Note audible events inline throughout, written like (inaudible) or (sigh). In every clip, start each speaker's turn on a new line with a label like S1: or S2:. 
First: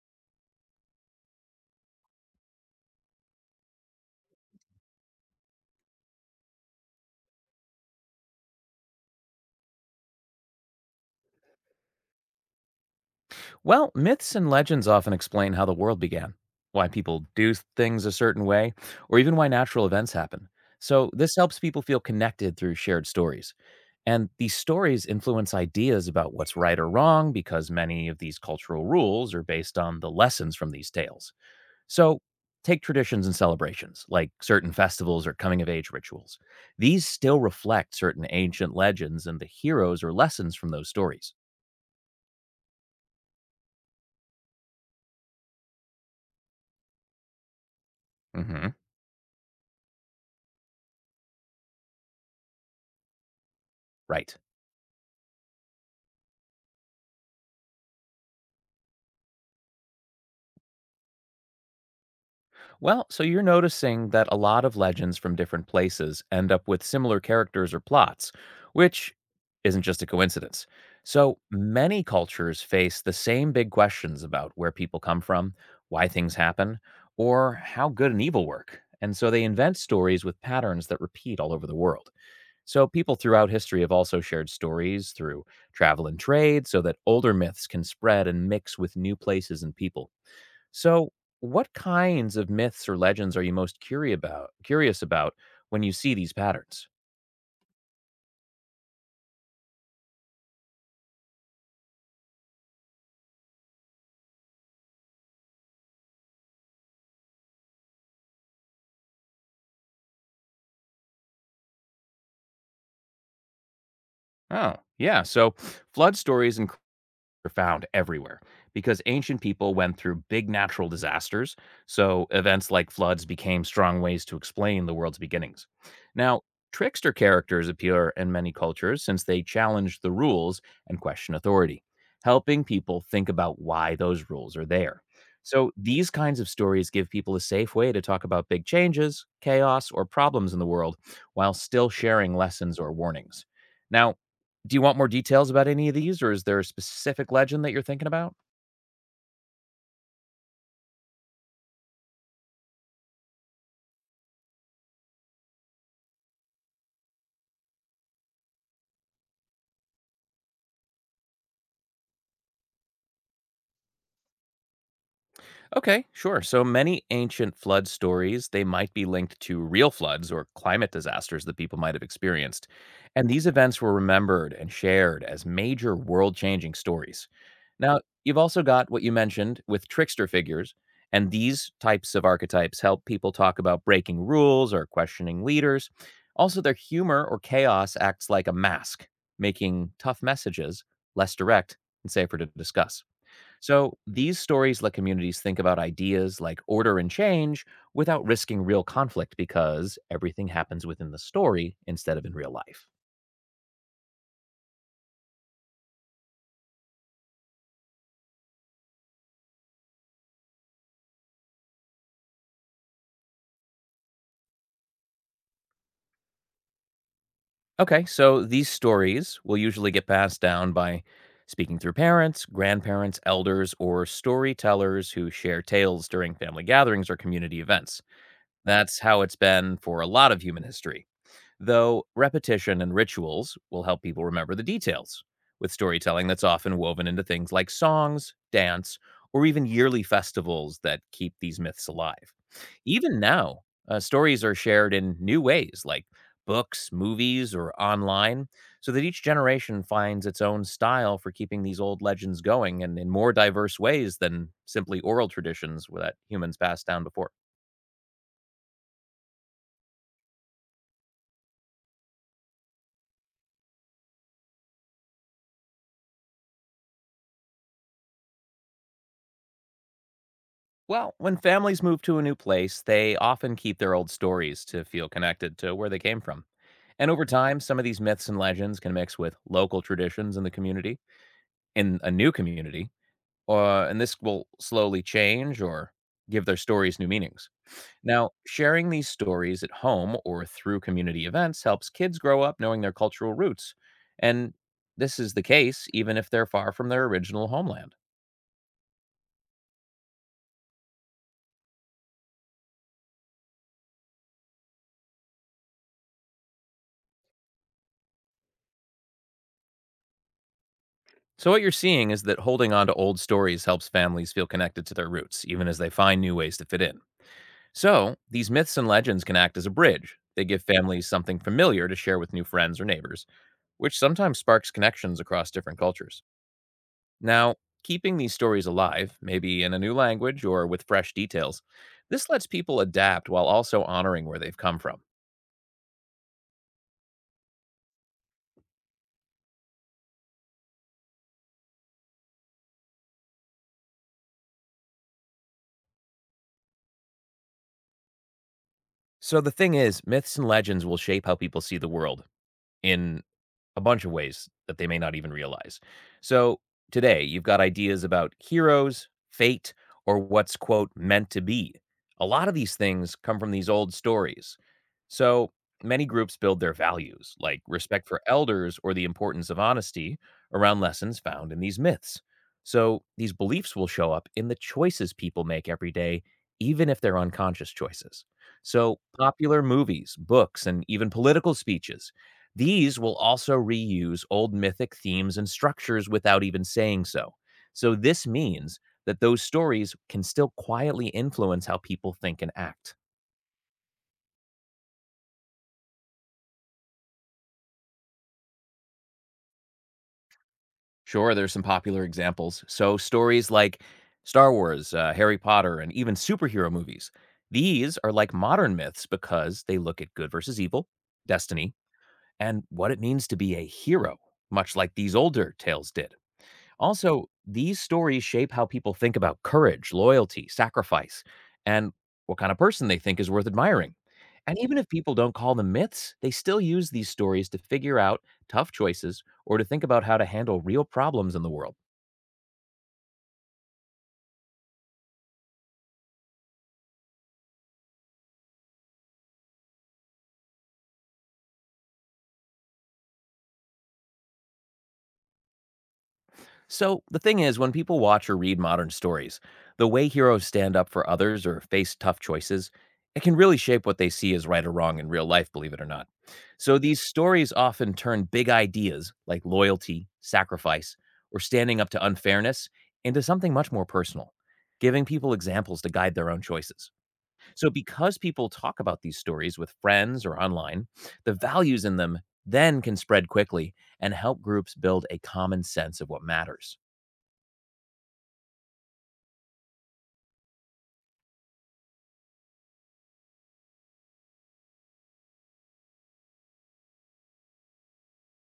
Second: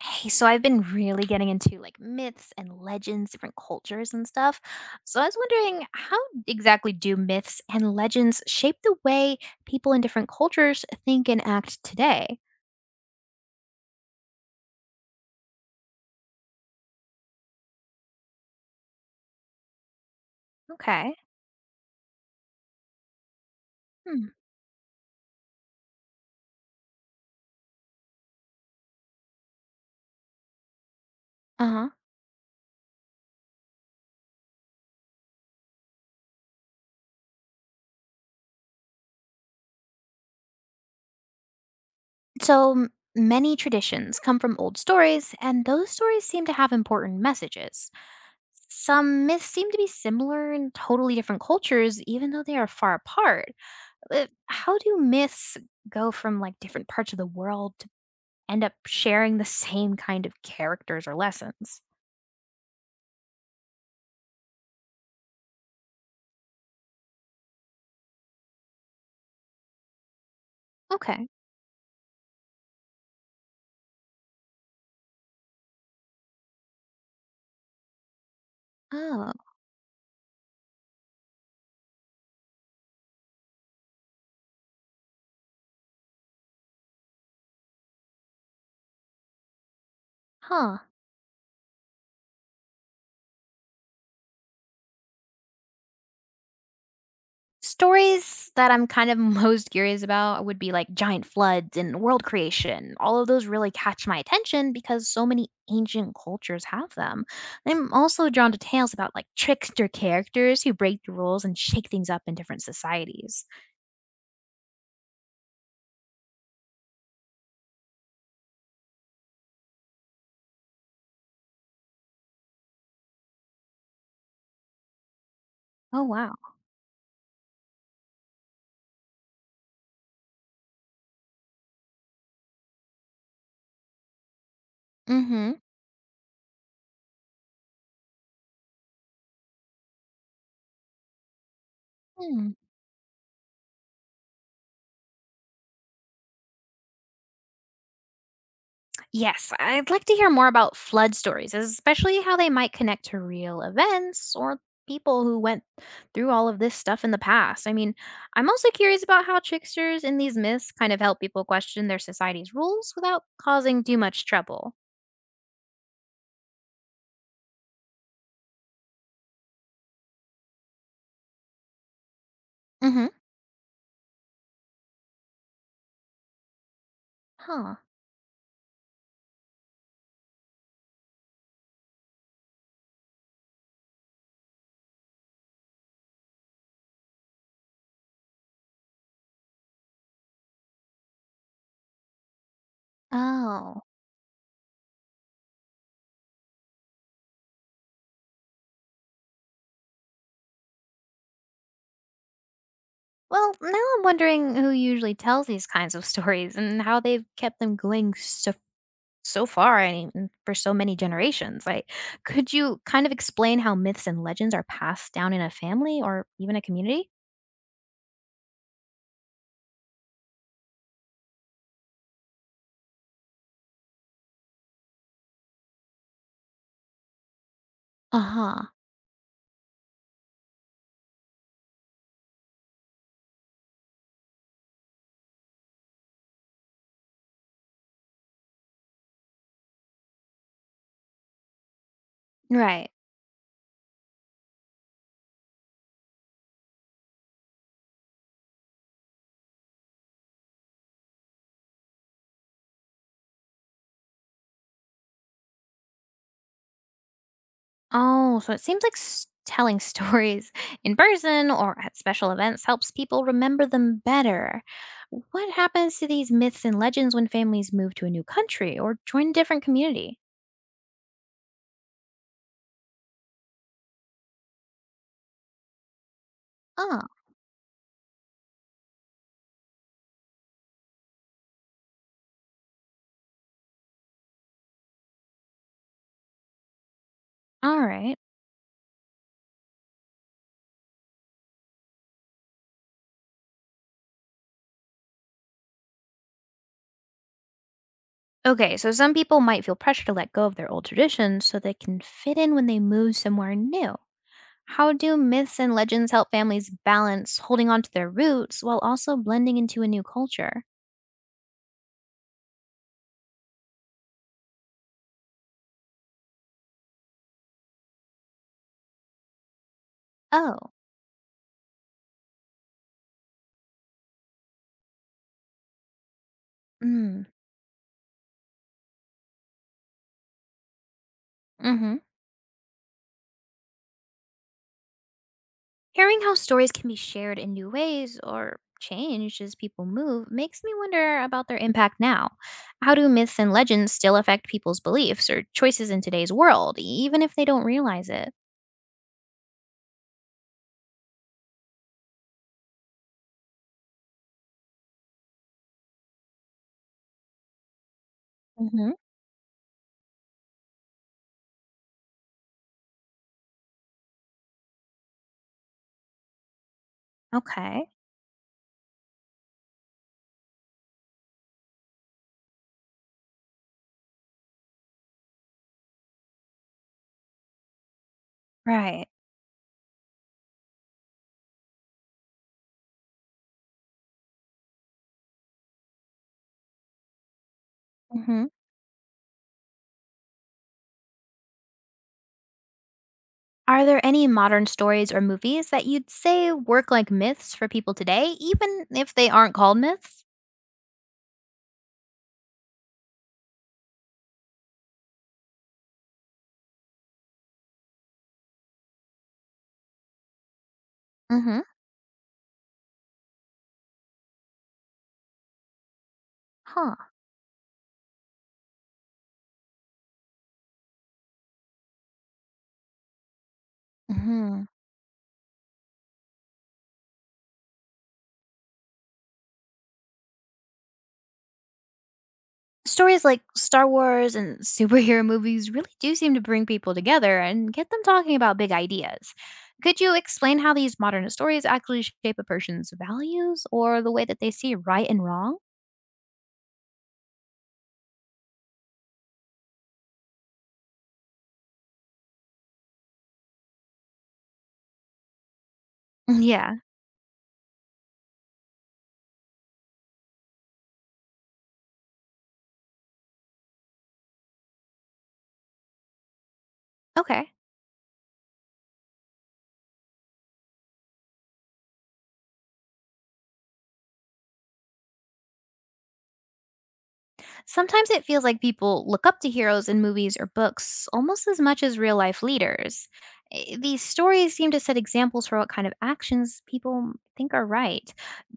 S1: Hey, so I've been really getting into like myths and legends, different cultures and stuff. So I was wondering, how exactly do myths and legends shape the way people in different cultures think and act today?
S2: Well, myths and legends often explain how the world began, why people do things a certain way, or even why natural events happen. So,
S1: Okay.
S2: this helps people feel connected through shared stories.
S1: Hmm.
S2: And these stories influence ideas about what's right or wrong because many of these cultural rules are based on the lessons from these tales.
S1: Uh huh.
S2: So, take traditions and celebrations, like certain festivals or coming of age rituals. These still reflect certain ancient legends and the heroes or lessons from those stories.
S1: So m- Many traditions come from old stories, and those stories seem to have important messages.
S2: Hmm.
S1: Some myths seem to be similar in totally different cultures, even though they are far apart.
S2: Right.
S1: How do myths go from like different parts of the world end up sharing the same kind of characters or lessons?
S2: Well, so you're noticing that a lot of legends from different places end up with similar characters or plots, which isn't just a coincidence.
S1: Okay.
S2: So many cultures face the same big questions about where people come from, why things happen, or how good and evil work. And so
S1: Oh,
S2: they invent stories with patterns that repeat all over the world. So people throughout history have also shared stories through travel and trade so that older myths can spread and mix with new places and people.
S1: huh.
S2: So, what kinds of myths or legends are you most curious about when you see these patterns?
S1: Stories that I'm kind of (laughs) most curious about would be like giant floods and world creation. All of those really catch my attention because so many ancient cultures have them. I'm also drawn to tales about like trickster characters who break the rules and shake things up in different societies.
S2: Oh, yeah. So, flood stories and are found everywhere because ancient people went through big natural disasters, so events like floods became strong ways to explain the world's beginnings.
S1: Oh, wow.
S2: Now, trickster characters appear in many cultures since they challenge the rules and question authority, helping people think about why those rules are there.
S1: Mm
S2: So, these kinds of stories give people a safe way to talk about big changes, chaos, or problems in the world while still sharing
S1: hmm.
S2: lessons or warnings. Now, do you want more details about any of these, or is there a specific legend that you're thinking about?
S1: Yes, I'd like to hear more about flood stories, especially how they might connect to real events or people who went through all of this stuff in the past. I mean, I'm also curious about how tricksters in these myths kind of help people question their society's rules without causing too much trouble.
S2: Okay, sure. So many ancient flood stories, they might be linked to real floods or climate disasters that people might have experienced.
S1: Hmm.
S2: And these events were remembered and shared as major world-changing stories.
S1: Huh.
S2: Now, you've also got what you mentioned with trickster figures, and these types of archetypes help people talk about breaking rules or questioning leaders. Also, their humor or chaos acts like a mask, making tough messages less direct and safer to discuss.
S1: Oh.
S2: So these stories let communities think about ideas like order and change without risking real conflict because everything happens within the story instead of in real life.
S1: Well, now I'm wondering who usually tells these kinds of (laughs) stories and how they've kept them going so far and even for so many generations. Like, could you kind of explain how myths and legends are passed down in a family or even a community?
S2: Okay, so these stories will usually get passed down by speaking through parents, grandparents, elders, or storytellers who share tales during family gatherings or community events.
S1: Uh huh.
S2: That's how it's been for a lot of human history. Though repetition and rituals will help people remember the details, with storytelling that's often woven into things like songs, dance, or even yearly festivals that keep these myths alive.
S1: Right.
S2: Even now, stories are shared in new ways, like books, movies, or online, so that each generation finds its own style for keeping these old legends going and in more diverse ways than simply oral traditions that humans passed down before.
S1: Oh, so it seems like s- telling stories (laughs) in person or at special events helps people remember them better. What happens to these myths and legends when families move to a new country or join a different community?
S2: Well, when families move to a new place, they often keep their old stories to feel connected to where they came from.
S1: Oh,
S2: And over time, some of these myths and legends can mix with local traditions in the community, in a new community, and this will slowly change or give their stories new meanings.
S1: all right.
S2: Now, sharing these stories at home or through community events helps kids grow up knowing their cultural roots. And this is the case even if they're far from their original homeland.
S1: Okay, so some people might feel pressure to let go of their old traditions so they can fit in when they move somewhere new. How do myths and legends help families balance holding on to their roots while also blending into a new culture?
S2: So, what you're seeing is that holding on to old stories helps families feel connected to their roots, even as they find new ways to fit in. So, these myths and legends can act as a bridge. They give
S1: Oh,
S2: families something familiar to share with new friends or neighbors, which sometimes sparks connections across different cultures.
S1: mm,
S2: Now, keeping these stories alive, maybe in a new language or with fresh details,
S1: hmm.
S2: this lets people adapt while also honoring where they've come from.
S1: Hearing how stories can be shared in new ways or changed as people move makes me wonder about their impact now. How do myths and legends still affect people's beliefs or choices in today's world, even if they don't realize it?
S2: So the thing is, myths and legends will shape how people see the world in a bunch of ways that they may not even realize. So today, you've got ideas about
S1: Hmm.
S2: heroes, fate, or what's, quote, meant to be. A lot of these things come from these old stories. So many groups build their values, like
S1: Okay,
S2: respect for elders or the importance of honesty, around lessons found in these myths. So these beliefs will show up in the choices people make every day, even if they're unconscious choices. So
S1: right.
S2: popular movies, books, and even political speeches these will also reuse old mythic themes and structures without even saying so. So, this
S1: Hmm.
S2: means that those stories can still quietly influence how people think and act.
S1: Are there any modern stories or movies that you'd say work like myths for people today, even if they aren't called myths?
S2: Sure, there's some popular examples. So, stories like Star Wars, Harry Potter, and even superhero movies. These are like modern myths because they look at good versus evil,
S1: Mm-hmm.
S2: destiny, and what it means to be a hero, much like these older tales did.
S1: Huh.
S2: Also, these stories shape how people think about courage, loyalty, sacrifice, and what kind of person they think is worth admiring. And
S1: Hmm.
S2: even if people don't call them myths, they still use these stories to figure out tough choices or to think about how to handle real problems in the world.
S1: Stories like Star Wars and (laughs) superhero movies really do seem to bring people together and get them talking about big ideas. Could you explain how these modern stories actually shape a person's values or the way that they see right and wrong?
S2: So, the thing is, when people watch or read modern stories, the way heroes stand up for others or face tough choices, it can really shape what they see as right or wrong in real life, believe it or not.
S1: Yeah.
S2: So, these stories often turn big ideas like loyalty, sacrifice, or standing up to unfairness into something much more personal, giving people examples to guide their own choices.
S1: Okay.
S2: So, because people talk about these stories with friends or online, the values in them then can spread quickly and help groups build a common sense of what matters.
S1: Sometimes it feels like people look up to heroes in movies or books almost as much as real life leaders. These stories seem to set examples for what kind of actions people think are right.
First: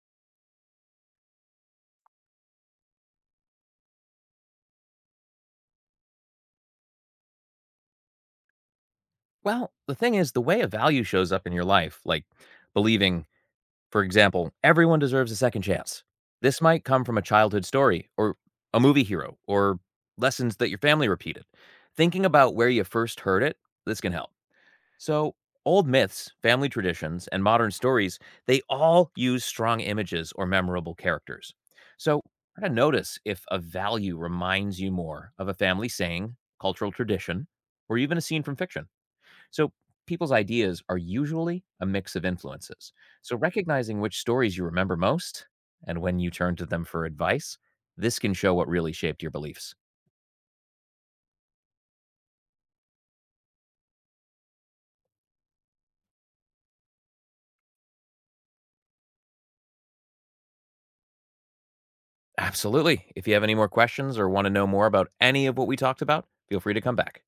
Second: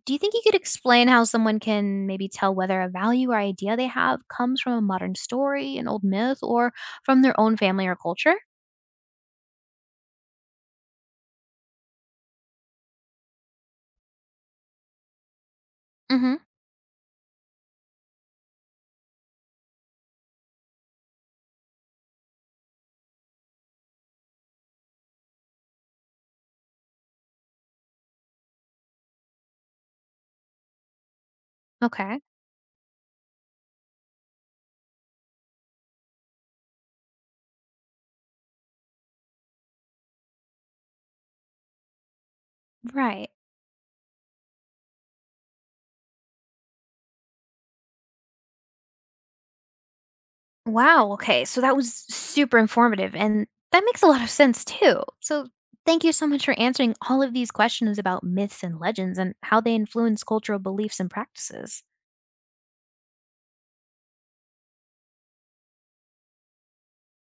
S1: Do you think you could explain how someone can maybe tell whether a value or idea they have comes from a modern story, an old myth, or from their own family or culture?
S2: Well, the thing is, the way a value shows up in your life, like believing, for example, everyone deserves a second chance,
S1: Mm hmm.
S2: this might come from a childhood story or a movie hero or lessons that your family repeated. Thinking about where you first heard it, this can help. So, old myths, family traditions, and modern stories, they all use strong images or memorable characters.
S1: Okay.
S2: So, try to notice if a value reminds you more of a family saying, cultural tradition, or even a scene from fiction. So, people's ideas are usually a mix of influences.
S1: Right.
S2: So, recognizing which stories you remember most and when you turn to them for advice, this can show what really shaped your beliefs.
S1: Wow, okay. So that was super informative and that makes a lot of sense too. So thank you so much for answering all of these questions about myths and legends and how they influence cultural beliefs and practices.
S2: Absolutely. If you have any more questions or want to know more about any of what we talked about, feel free to come back.